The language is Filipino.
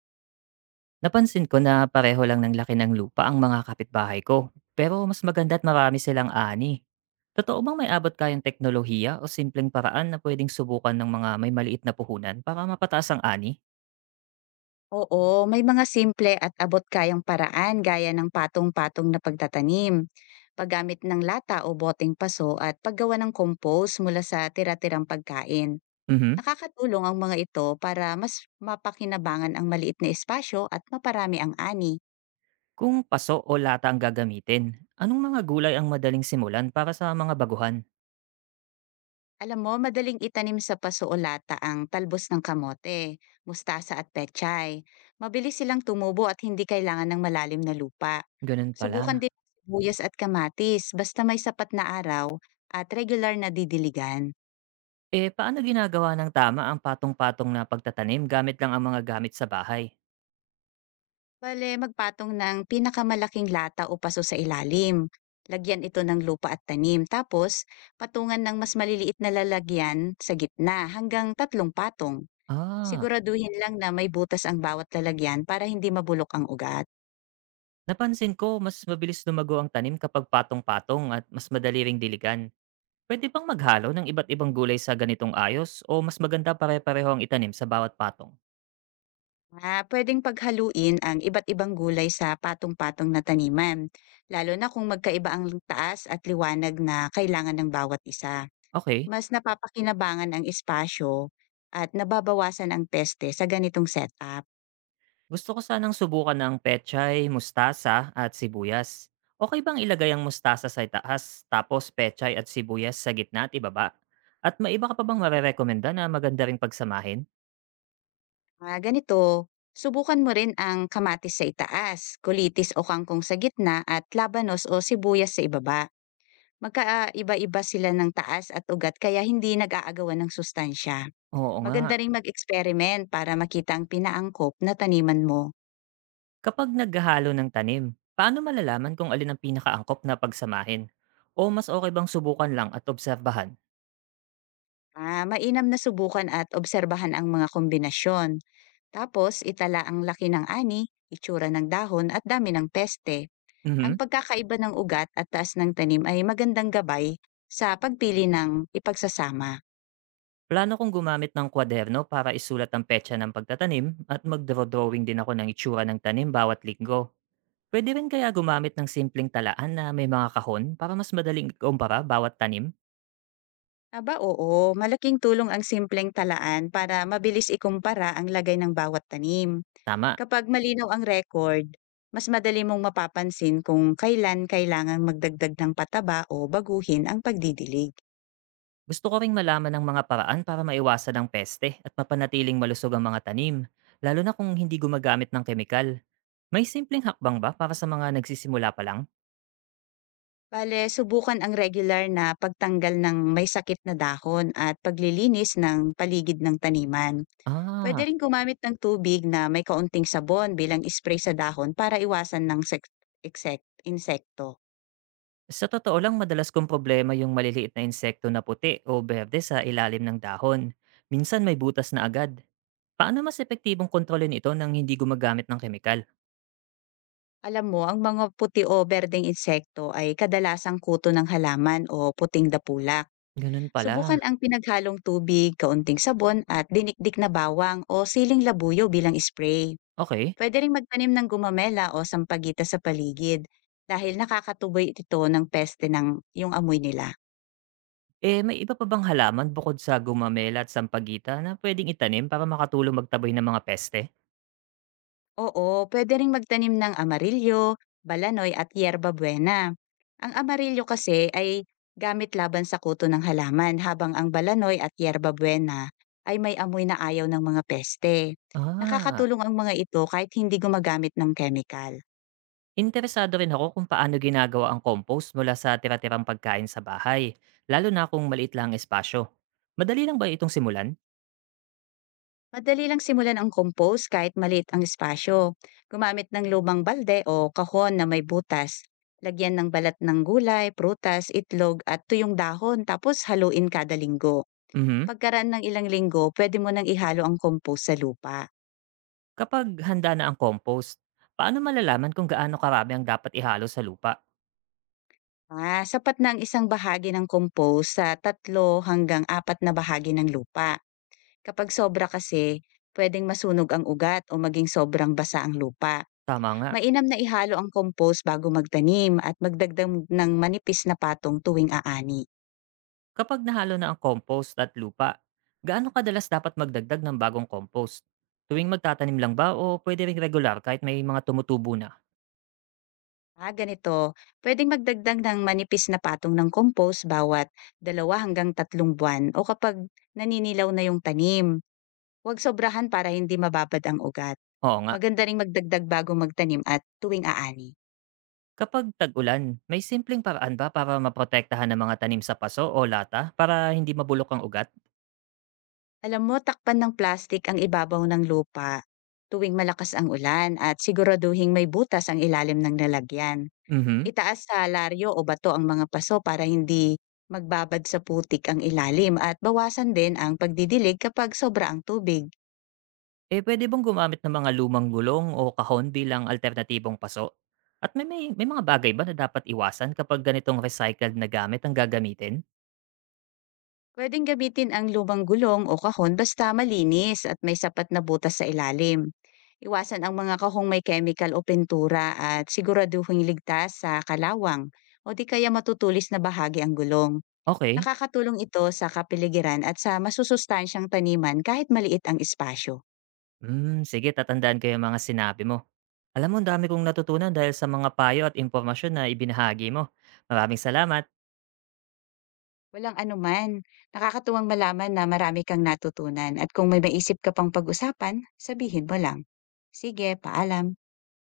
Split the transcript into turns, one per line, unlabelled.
Napansin ko na pareho lang ng laki ng lupa ang mga kapitbahay ko. Pero mas maganda at marami silang ani. Totoo bang may abot kayang teknolohiya o simpleng paraan na pwedeng subukan ng mga may maliit na puhunan para mapataas ang ani?
Oo, may mga simple at abot-kayang paraan gaya ng patong-patong na pagtatanim, paggamit ng lata o boteng paso at paggawa ng compost mula sa tira-tirang pagkain.
Mhm.
Nakakatulong ang mga ito para mas mapakinabangan ang maliit na espasyo at maparami ang ani.
Kung paso o lata ang gagamitin, anong mga gulay ang madaling simulan para sa mga baguhan?
Alam mo, madaling itanim sa paso o lata ang talbos ng kamote, mustasa at pechay. Mabilis silang tumubo at hindi kailangan ng malalim na lupa.
Ganun
Subukan
pala.
din ang sibuyas at kamatis basta may sapat na araw at regular na didiligan.
Eh, paano ginagawa ng tama ang patong-patong na pagtatanim gamit lang ang mga gamit sa bahay?
Bale, magpatong ng pinakamalaking lata o paso sa ilalim. Lagyan ito ng lupa at tanim. Tapos, patungan ng mas maliliit na lalagyan sa gitna hanggang tatlong patong.
Ah,
Siguraduhin lang na may butas ang bawat lalagyan para hindi mabulok ang ugat.
Napansin ko, mas mabilis lumago ang tanim kapag patong-patong at mas madali ring diligan. Pwede bang maghalo ng iba't ibang gulay sa ganitong ayos o mas maganda pare-pareho ang itanim sa bawat patong?
Ah, pwedeng paghaluin ang iba't ibang gulay sa patong-patong na taniman, lalo na kung magkaiba ang taas at liwanag na kailangan ng bawat isa.
Okay,
Mas napapakinabangan ang espasyo at nababawasan ang peste sa ganitong setup.
gusto ko sanang subukan ng pechay, mustasa at sibuyas. Okay bang ilagay ang mustasa sa itaas tapos pechay at sibuyas sa gitna at ibaba? At maiba ka pa bang marerekomenda na maganda ring pagsamahin?
Ah, ganito, subukan mo rin ang kamatis sa itaas, kulitis o kangkong sa gitna at labanos o sibuyas sa ibaba. Magkaiba-iba sila ng taas at ugat kaya hindi nag-aagawan ng sustansya.
Oo nga.
Maganda ring mag experiment para makita ang pinaangkop na taniman mo.
Kapag naghahalo ng tanim, paano malalaman kung alin ang pinakaangkop na pagsamahin? O mas okay bang subukan lang at obserbahan?
Ah, mainam na subukan at obserbahan ang mga kombinasyon. Tapos itala ang laki ng ani, itsura ng dahon at dami ng peste. Ang
Mhm.
pagkakaiba ng ugat at taas ng tanim ay magandang gabay sa pagpili ng ipagsasama.
Plano kong gumamit ng kwaderno para isulat ang petsa ng pagtatanim at magdraw-drawing din ako ng itsura ng tanim bawat linggo. Pwede rin kaya gumamit ng simpleng talaan na may mga kahon para mas madaling kumpara bawat tanim?
Aba oo, malaking tulong ang simpleng talaan para mabilis ikumpara ang lagay ng bawat tanim.
Tama.
Kapag malinaw ang record, mas madali mong mapapansin kung kailan kailangan magdagdag ng pataba o baguhin ang pagdidilig.
Gusto ko ring malaman ng mga paraan para maiwasan ang peste at mapanatiling malusog ang mga tanim, lalo na kung hindi gumagamit ng kemikal. May simpleng hakbang ba para sa mga nagsisimula pa lang?
Bale, subukan ang regular na pagtanggal ng may sakit na dahon at paglilinis ng paligid ng taniman. Pwede
Ah,
rin gumamit ng tubig na may kaunting sabon bilang spray sa dahon para iwasan ng insekto.
sa totoo lang madalas kong problema yung maliliit na insekto na puti o berde sa ilalim ng dahon. Minsan may butas na agad. Paano mas epektibong kontrolin ito nang hindi gumagamit ng kemikal?
Alam mo, ang mga puti o berdeng insekto ay kadalasang kuto ng halaman o puting dapula.
Ganun pala.
Subukan ang pinaghalong tubig, kaunting sabon at dinikdik na bawang o siling labuyo bilang spray.
Okay.
Pwede rin magtanim ng gumamela o sampagita sa paligid dahil nakakatuboy ito ng peste ng yung amoy nila.
Eh, may iba pa bang halaman bukod sa gumamela at sampagita na pwedeng itanim para makatulong magtaboy ng mga peste?
Oo, pwede rin magtanim ng amarilyo, balanoy at yerba buena. Ang amarilyo kasi ay gamit laban sa kuto ng halaman habang ang balanoy at yerba buena ay may amoy na ayaw ng mga peste.
Ah,
Nakakatulong ang mga ito kahit hindi gumagamit ng chemical.
interesado rin ako kung paano ginagawa ang compost mula sa tira-tirang pagkain sa bahay, lalo na kung maliit lang ang espasyo. Madali lang ba itong simulan?
Madali lang simulan ang compost kahit maliit ang espasyo. Gumamit ng lumang balde o kahon na may butas. Lagyan ng balat ng gulay, prutas, itlog at tuyong dahon tapos haluin kada linggo.
Mhm.
Pagkaraan ng ilang linggo, pwede mo nang ihalo ang compost sa lupa.
Kapag handa na ang compost, paano malalaman kung gaano karami ang dapat ihalo sa lupa?
Ah, sapat na ang isang bahagi ng compost sa tatlo hanggang apat na bahagi ng lupa. Kapag sobra kasi, pwedeng masunog ang ugat o maging sobrang basa ang lupa.
Tama nga.
Mainam na ihalo ang compost bago magtanim at magdagdag ng manipis na patong tuwing aani.
Kapag nahalo na ang compost at lupa, gaano kadalas dapat magdagdag ng bagong compost? Tuwing magtatanim lang ba o pwede ring regular kahit may mga tumutubo na?
Ah, ganito, pwedeng magdagdag ng manipis na patong ng compost bawat dalawa hanggang tatlong buwan o kapag naninilaw na yung tanim. Huwag sobrahan para hindi mababad ang ugat.
Oo nga.
Maganda ring magdagdag bago magtanim at tuwing aani.
Kapag tag-ulan, may simpleng paraan ba para maprotektahan ng mga tanim sa paso o lata para hindi mabulok ang ugat?
Alam mo, takpan ng plastic ang ibabaw ng lupa tuwing malakas ang ulan at siguraduhin may butas ang ilalim ng nalagyan.
Mhm.
Itaas salaryo o bato ang mga paso para hindi magbabad sa putik ang ilalim at bawasan din ang pagdidilig kapag sobra ang tubig.
Eh, pwede bang gumamit ng mga lumang gulong o kahon bilang alternatibong paso? At may mga bagay ba na dapat iwasan kapag ganitong recycled na gamit ang gagamitin?
Pwedeng gamitin ang lumang gulong o kahon basta malinis at may sapat na butas sa ilalim. Iwasan ang mga kahong may chemical o pintura at siguraduhing ligtas sa kalawang o di kaya matutulis na bahagi ang gulong.
Okay.
Nakakatulong ito sa kapiligiran at sa masusustansyang taniman kahit maliit ang espasyo.
Hmm, sige, tatandaan ko yung mga sinabi mo. Alam mo, ang dami kong natutunan dahil sa mga payo at impormasyon na ibinahagi mo. Maraming salamat.
Walang anuman. Nakakatuwang malaman na marami kang natutunan at kung may maisip ka pang pag-usapan, sabihin mo lang. Sige, paalam.